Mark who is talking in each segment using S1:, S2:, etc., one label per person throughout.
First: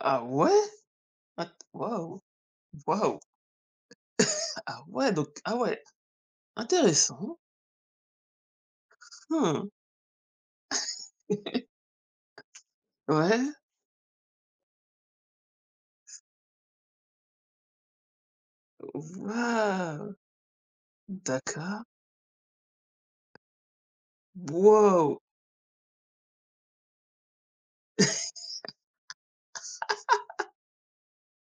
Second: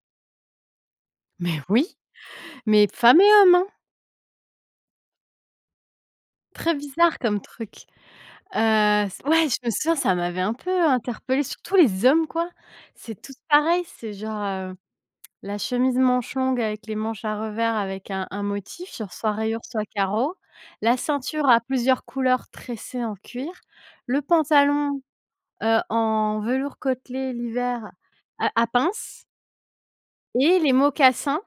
S1: Ah ouais?
S2: Mais oui,
S1: Waouh!
S2: mais
S1: Waouh!
S2: femmes et hommes hein!
S1: Ah ouais donc ah ouais,
S2: Très bizarre
S1: intéressant.
S2: comme truc. Heu, c' ouais, je
S1: Mmh.
S2: me souviens, ça m'avait un peu interpellé surtout les hommes quoi. C'est tous
S1: Ouais.
S2: pareil, c'est genre, heu, la chemise manche longue avec les manches à revers avec un un motif genre soit rayures soit
S1: Waouh!
S2: carreaux, la ceinture à
S1: D'accord.
S2: plusieurs couleurs tressées en cuir, le pantalon,
S1: Waouh!
S2: heu, en velours côtelé l'hiver à à pince et les mocassins,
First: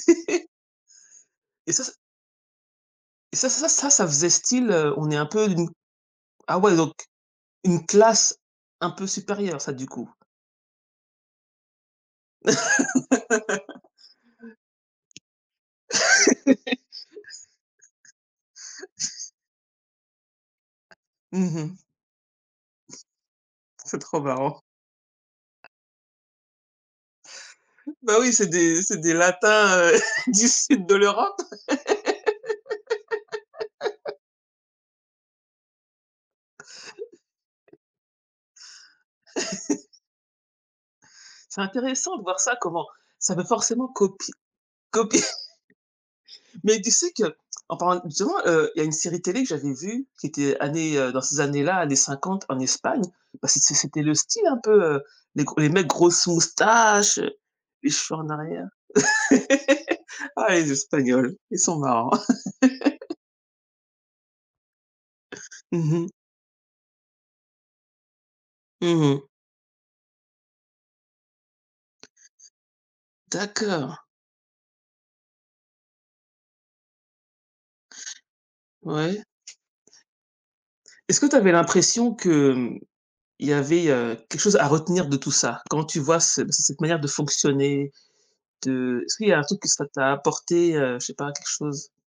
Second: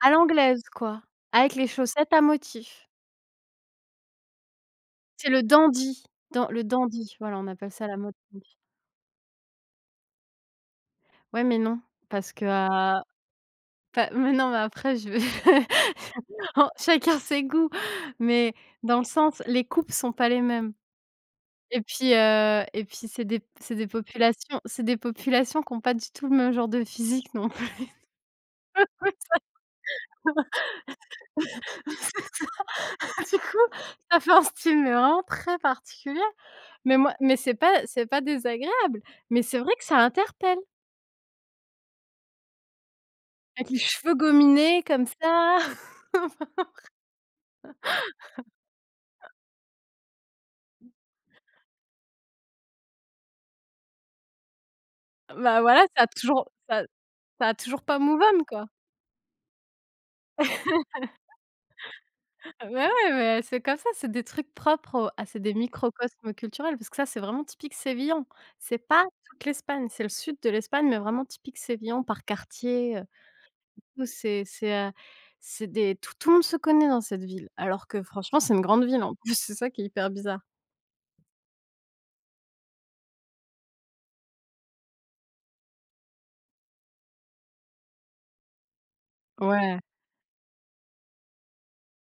S2: à l'anglaise quoi, avec les
S1: Et ça c'est
S2: chaussettes à motifs.
S1: et ça ça ça ça faisait style, heu, on est un
S2: C'est le
S1: peu d'une
S2: dandy, dans
S1: ah
S2: le
S1: ouais, donc,
S2: dandy, voilà, on appelle
S1: une
S2: ça la mode,
S1: classe
S2: oui.
S1: un peu supérieure, ça du coup?
S2: Ouais, mais non, parce que, heu, enfin, mais non, mais après je vais en chacun ses goûts mais, dans le sens, les coupes sont pas les mêmes.
S1: Mmh
S2: Et
S1: mh.
S2: puis, heu, et puis c'est des p c'est des
S1: C'est trop
S2: populations
S1: marrant.
S2: c'est des populations qui ont pas du tout le même genre de physique non plus.
S1: Bah oui, c'est des c'est des
S2: Ça
S1: latins, heu, du sud de l'Europe.
S2: c'est ça. Du coup ça fait un style, heu, vraiment très particulier, mais moi mais c'est pas c'est pas désagréable, mais c'est vrai que ça interpelle.
S1: C'est intéressant de voir ça, comment ça veut
S2: Avec les
S1: forcément
S2: cheveux
S1: copie
S2: gominés comme
S1: copier
S2: ça.
S1: mais tu sais que, en parlant justement, heu, il y a une série télé que j'avais vue qui était année, heu, dans ces années-là, années 50 en Espagne. Bah, c'est c'était le style un peu, heu, les gr
S2: Bah
S1: les mecs,
S2: voilà, ça a
S1: grosses
S2: toujours ça a
S1: moustaches, heu,
S2: ça a toujours
S1: les
S2: pas
S1: cheveux
S2: move
S1: en
S2: on quoi.
S1: arrière. Ah, les Espagnols, ils sont marrants.
S2: Ouais, mais c'est comme ça, c'est des trucs propres au ah c'est des
S1: Mmh mh.
S2: microcosme culturels parce que ça c'est vraiment typique sévillan. C'est
S1: Mmh
S2: pas
S1: mh.
S2: toute l'Espagne, c'est le sud de l'Espagne, mais vraiment typique sévillan par quartier, heu, du
S1: D'accord.
S2: coup c'est c'est heu c'est des tout tout le monde se connaît dans cette ville alors que franchement, c'est une grande ville en
S1: Ouais.
S2: plus c'est ça qui est hyper bizarre.
S1: Est-ce que tu avais l'impression que, mmh, il y avait, heu, quelque chose à retenir de tout ça? Quand tu vois ce ce cette manière de fonctionner, de est-ce qu'il y a un truc que
S2: Ouais.
S1: ça t'a apporté, heu, je sais pas, quelque chose?